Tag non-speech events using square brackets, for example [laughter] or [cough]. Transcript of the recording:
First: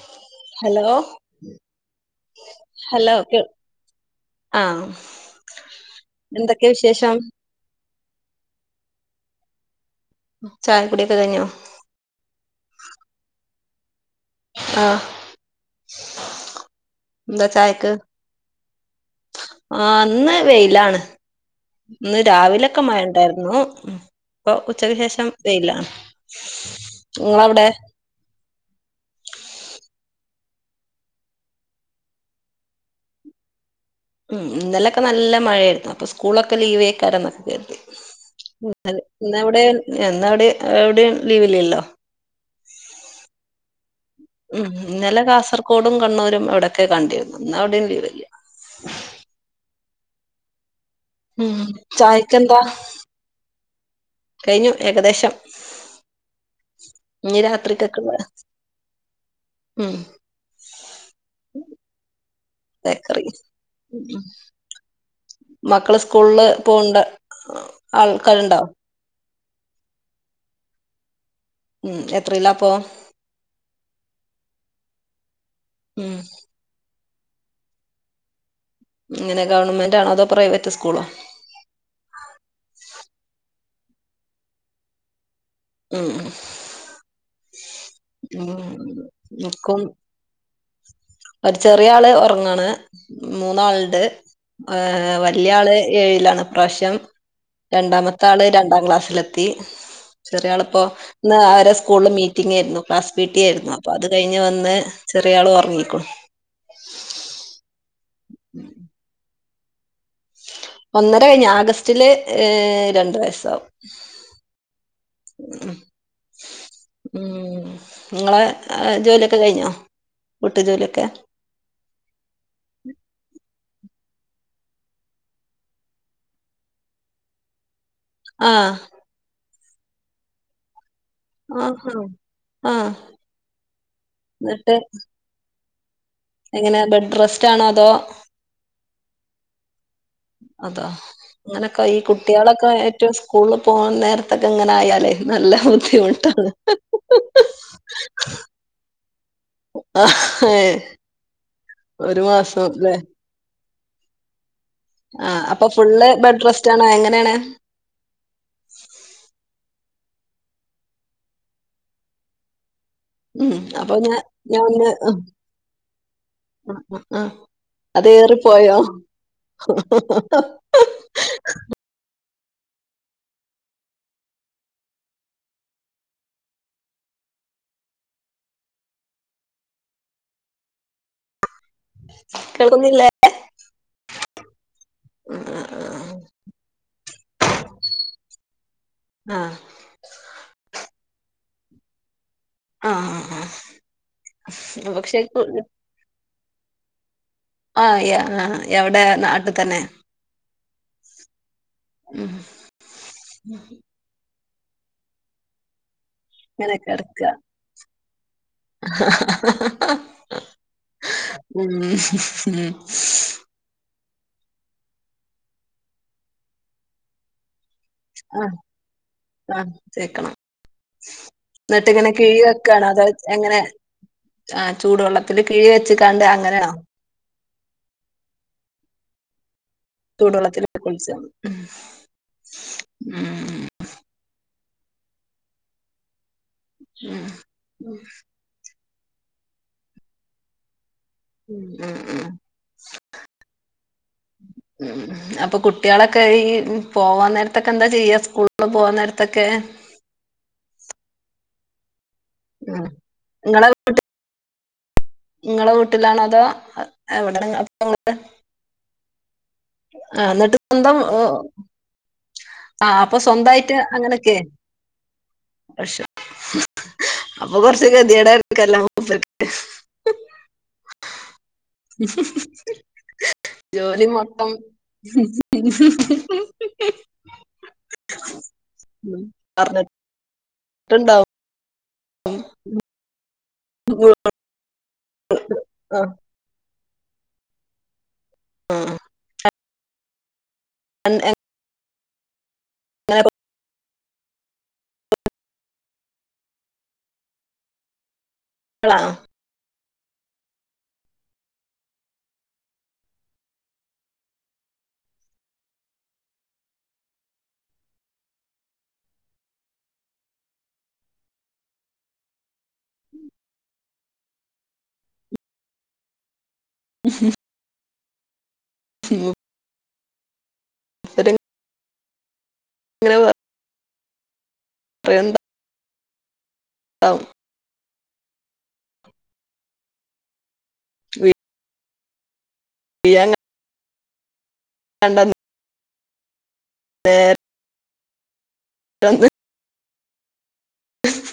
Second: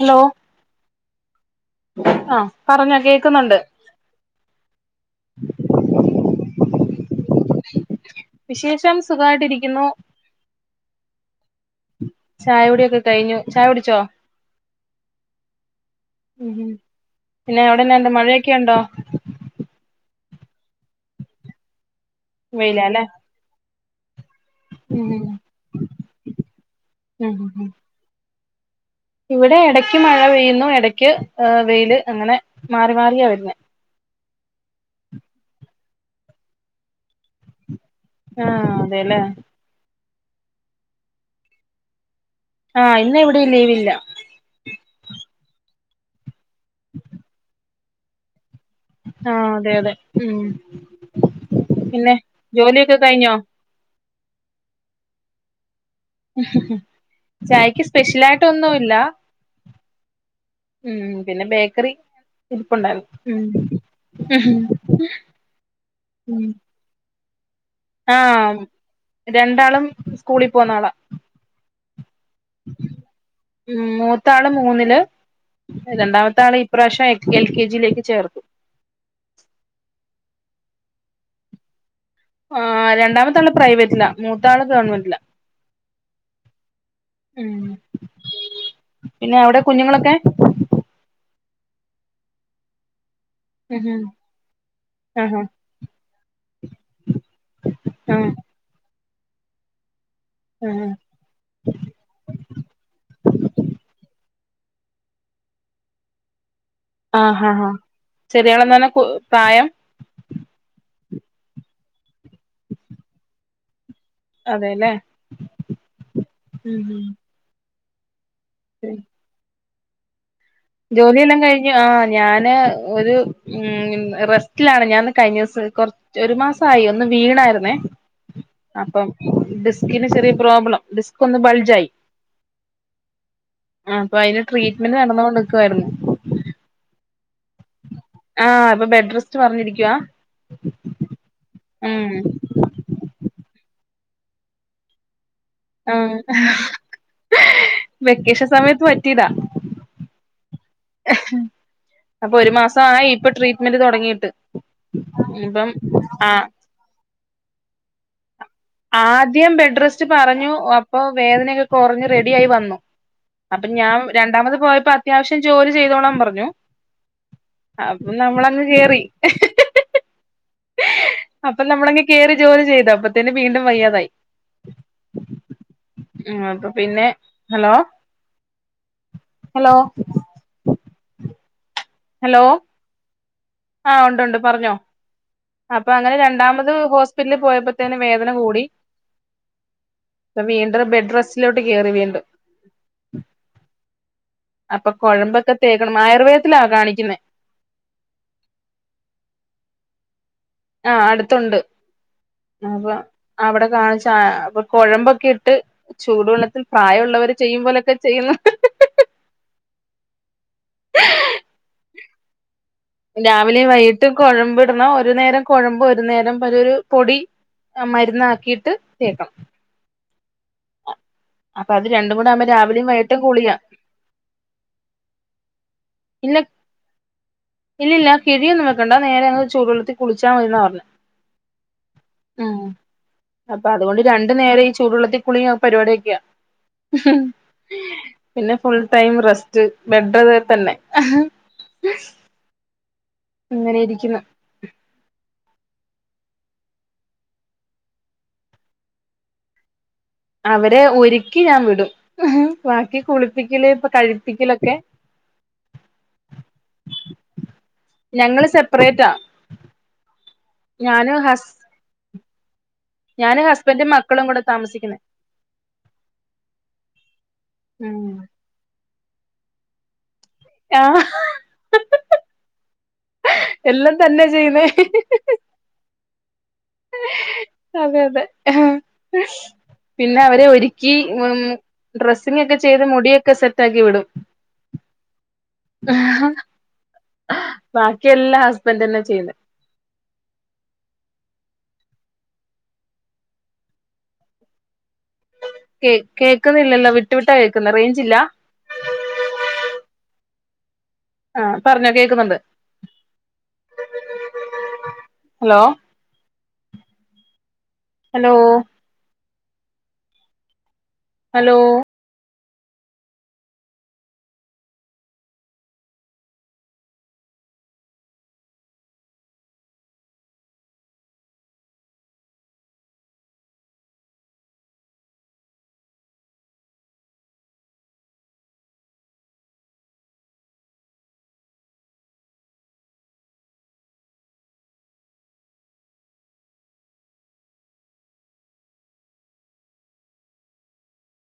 Hello hello ആഹ് പറഞ്ഞോ hello കേ കേക്കുന്നുണ്ട് ആ എന്തൊക്കെ വിശേഷം? വിശേഷം സുഖായിട്ടിരിക്കുന്നു. ചായക്കുടിയൊക്കെ കഴിഞ്ഞോ? ചായ കുടിയൊക്കെ കഴിഞ്ഞു. ചായ കുടിച്ചോ? ആഹ് [inaudible] എന്താ പിന്നെ ചായക്ക് അവിടെന്നെണ്ട് മഴയെക്കെ ഉണ്ടോ? ആഹ് ഇന്ന് വെയിലാണ്. ഇന്ന് രാവിലൊക്ക വെയിലാല്ലേ മഴണ്ടാര്ന്നു. ഇപ്പ ഉം ഉച്ചക്ക്ശേഷം വെയില. ഉം ഇങ്ങളവ്ടെ? ഉം ഇവിടെ എടക്ക് മഴ പെയ്യുന്നു എടക്ക് ഏഹ് വെയില് അങ്ങനെ മാറി മാറിയാ വര്ന്നെ. ഉം ഇന്നലെക്കെ നല്ല മഴയാര്ന്നു. അപ്പ സ്കൂളൊക്ക ലീവേക്കാരെന്നക്ക കര്തി. ആഹ് [unintelligible] അതെല്ലേ ഇന്ന് എവിടെണ് എന്ന അവിടെ എവിടെയും ലീവില്ലല്ലോ? ആ ഇന്ന് എവിടെയും ലീവില്ല. ക്കോടും കണ്ണൂരും എവിടെക്കെ കണ്ടിരുന്നു. ഇന്ന് അവിടേയും ലീവില്ല. ആഹ് അതെ അതെ ഉം ഉം പിന്നെ ചായക്കെന്താ ജോലിയൊക്കെ കഴിഞ്ഞോ? കഴിഞ്ഞു ഏകദേശം ഹ് ഹ് ഇനി ഹ്ചായക്ക് രാത്രിക്കൊക്കുള്ള സ്പെഷ്യലായിട്ട് ഒന്നുല്ല ഉം ഉം പിന്നെ ബേക്കറി ഇരിപ്പുണ്ടായി ബേക്കറി [unintelligible] ഉം മക്കള് സ്കൂള് ഉം ള്പോഹ്ണ്ട് ഹ ആഹ് ആൾക്കൽണ്ടാ രണ്ടാളും സ്കൂളിൽ പോണാളാ ഉം എത്രയിലാപ്പോ ഉ മൂത്താള് മൂന്നില് ല് ഉം രണ്ടാമത്തെ ആള് ഇപ്രാവശ്യം എൽ കെ ജിയിലേക്ക് ചേർത്തു ഇങ്ങനെ ഗവൺമെന്റണോ അതോ പ്രൈവറ്റ് സ്കൂളോ ആ രണ്ടാമത്തെ ആള് പ്രൈവറ്റില മൂത്ത ആള് ഗവണ്മെന്റല്ല ഉം ഉം ഉം ഉം പിന്നെ അവിടെ നിക്കും കുഞ്ഞുങ്ങളൊക്കെ ഒരു ചെറിയ ആള് ഒറ് ങ്ങാണ് ഉം മൂന്നാൾണ്ട് ഏഹ് ആഹാ വല്ല്യ ആള് ഏഴിലാണ് ഇപ്രാവശ്യം രണ്ടാമത്തെ ആള് രണ്ടാം ക്ലാസ്സിലെത്ത ത്തി ആ ചെറിയാള്പ്പൊ ഇന്ന് അവരെ സ്കൂളിൽ മീറ്റിംഗ് ഏന്നു പീട്ടിയേരുന്നു അപ്പൊ അത് ക കഴിഞ് വന്ന് ചെറിയാള് ഓർങ്ങിക്കുണു ആഹ്ആഹ് ആഹ ചെറിയാളെന്നന്നെ കു പ്രായം ഒന്നര കഴിഞ്ഞ് ആഗസ്റ്റില് ഏ രണ്ട് വയസ്സാവും അതെല്ലേ ഉം ഉം ഉം ഇങ്ങളെ ജോലിയൊക്കെ കഴിഞ്ഞോ വീട്ടു ജോലിയൊക്കെ ജോലിയെല്ലാം കഴിഞ്ഞു ആ ഞാന് ഒരു ഉം റെസ്റ്റിലാണ് ഞാ ഇന്ന് കഴിഞ്ഞോസം കൊറച്ച് ഒരു മാസായി ഒന്ന് വീണായിരുന്നേ ആഹ് അപ്പം ഡിസ് കിന് ചെറ്യേ പ്രോബ്ലം ഡിസ് ക്കൊന്നു ബൾജായി ആഹാ ആഹ് അപ്പയ്ന് എന്നിട്ട് ട്രീറ്റ്മെന്റ് നടന്നോണ്ട് ക്യോരുന്നു എങ്ങനെ ബെഡ് റെസ്റ്റ്റ്റാണോ അതോ ക്യാ അതാ അങ്ങനൊക്കെ ഈ കുട്ടികളൊക്കെ ഏറ്റവും സ്കൂളും പോ നേരത്തൊക്കെ ഇങ്ങനെ ആയാല് നല്ല ആഹ് ബുദ്ധിമുട്ടാണ്. വെക്കേഷൻ സമയത്ത് പറ്റിയതാ ആ അപ്പൊ ഒരു മാസം മാസായി ഇപ്പൊ ട്രീറ്റ് മെൻ്റ് തൊടങ്ങിയിട്ട്. ആ അപ്പൊ ഫുള്ള് ബെഡ് റെസ്റ്റ് ആണോ? എങ്ങനെയാണ്? ആദ്യം ബെഡ് റെസ്റ്റ് പറഞ്ഞു. അപ്പൊ വേദനയൊക്കെ കൊറഞ്ഞു. റെഡിയായി വന്നു. ഉം അപ്പ അപ്പൊ ഞാൻ രണ്ടാമത് ഞാൻ ഒന്ന് പോയപ്പോ അത്യാവശ്യം ജോലി ചെയ്തോളാൻ പറഞ്ഞു. ആഹ് അത് അപ്പൊ നമ്മളങ്ങ് ഏറിപ്പോയോ കേറി. അപ്പൊ നമ്മളങ്ങ് കേറി ജോലി ചെയ്തു. അപ്പത്തേന് വീണ്ടും വയ്യാതായി. അപ്പൊ പിന്നെ ഹലോ ഹലോ കേൾക്കുന്നില്ലേ? ആഹ് ഒണ്ടൊണ്ട് പറഞ്ഞോ അപ്പൊ ആഹ് അങ്ങനെ രണ്ടാമത് ഹോസ്പിറ്റലിൽ പോയപ്പോത്തേന് വേദന കൂടി ആഹ് ഇപ്പ വീണ്ടും ബെഡ് റെസ്റ്റ്. ലോട്ട് കേറി വീണ്ടും. ആഹ് ആഹ് ആഹ് പക്ഷെ ത്തിലാ കാണിക്കുന്നേ. ആ യ ആഹ് എവിടെയാ നാട്ടി തന്നെ? ആഹ് അടുത്തൊണ്ട്. ഉം അപ്പൊ അവിടെ കാണിച്ച അപ്പൊ കൊഴമ്പൊക്കെ ഇട്ട് ചൂടുവെള്ളത്തിൽ ഇങ്ങനെ കെടക്ക പ്രായമുള്ളവര് ചെയ്യുമ്പോലൊക്കെ ചെയ്യുന്നു. മ്ഹ് ഹ് മ് രാവിലേം വൈയി ട്ടും കൊഴമ്പിടണം ഒരു നേരം കൊഴമ്പ് ഒരു നേരം [unintelligible] പൊടി ആഹ് മരുന്നാക്കിയിട്ട് തേക്കാം. ആഹ് തേക്കണം. എന്നിട്ടിങ്ങനെ രണ്ടും കൂടെ കിഴി ആകുമ്പോ വെക്കാണോ രാവിലെയും അതോ വൈകിട്ടും കുളിയാ എങ്ങനെ ആ ചൂടുവെള്ളത്തിൽ കിഴി വെച്ച്കാണ്ട് ഇല്ല അങ്ങനാണോ. ചൂടുവെള്ള ത്തി കുളിച്ചാ മതിന്നാ പറഞ്ഞേ. ഉം ആ ഉം അപ്പൊ അതുകൊണ്ട് രണ്ട്‌ നേര ചൂടുള്ളത്തി കുളിയും പരിപാടിയൊക്കെയാ. ഉം ഉം പിന്നെ ഫുൾ ടൈം റെസ്റ്റ് ബെഡ് [unintelligible] തന്നെ. ഉം ഉം ഉം അങ്ങനെ ഇരിക്കുന്നു പ്പൊ കുട്ട്യാളൊക്കെ ഈ പോവാൻ നേരത്തൊക്കെന്താ ചെയ്യ സ്കൂളിൽ പോകാൻ നേരത്തൊക്കെ അവരെ ഒരുക്കി ഞാൻ വിടും ഉം ബാക്കി കുളിപ്പിക്കല് പ്പൊ കഴിപ്പിക്കലൊ [unintelligible] നിങ്ങളെ വീട്ടിലാണോ അതോ എവിട അപ്പ ങ്ങള് ഞങ്ങള് സെപ്പറേറ്റാ ആ എന്നിട്ട് സ്വന്തം ഞാനും ഹസ് ആഹ് അപ്പൊ ഞാനും സ്വന്തായിട്ട് ഹസ്ബൻഡും മക്കളും അങ്ങനൊക്കെ കൂടെ താമസിക്കുന്നേ പക്ഷേ അപ്പൊ കൊർച്ച് ഉം കെതിയേടേയ്ക്കാരല്ലോ [unintelligible] ആഹ് എല്ലാം ജോലി തന്നെ മൊത്തം ചെയ്യുന്നേ ഉം അതെ അതെ ആ പിന്നെ അവരെ ഒരി ക്കി പറഞ്ഞിട്ടുണ്ടാവും ഉം ഡ്രസ്സിംഗ് ഒക്കെ ചെയ്ത് മുടിയൊക്കെ സെറ്റ് റ്റാക്കി വിടും ആഹ് ആഹാ ബാക് ക്കി എല്ലാ ഹസ്ബൻഡ് തന്ന ചെയ്യുന്നെ അന്ന് എൻ അങ്ങനെ പൊ കേ കേക്കുന്നില്ലല്ലോ വിട്ടു വിട്ടാ കേക്കുന്നെ റേഞ്ച് ഇല്ല ക്കളാ ആ പറഞ്ഞോ കേക്കുന്നുണ്ട് ഹലോ ഹലോ ഹലോ ഉം ഉവ്വ് ത്തര് അങ്ങനെ പ അത് എന്താ അം വി ഇയാങ്ങ് കണ്ടന്റ് പേ എന്ത്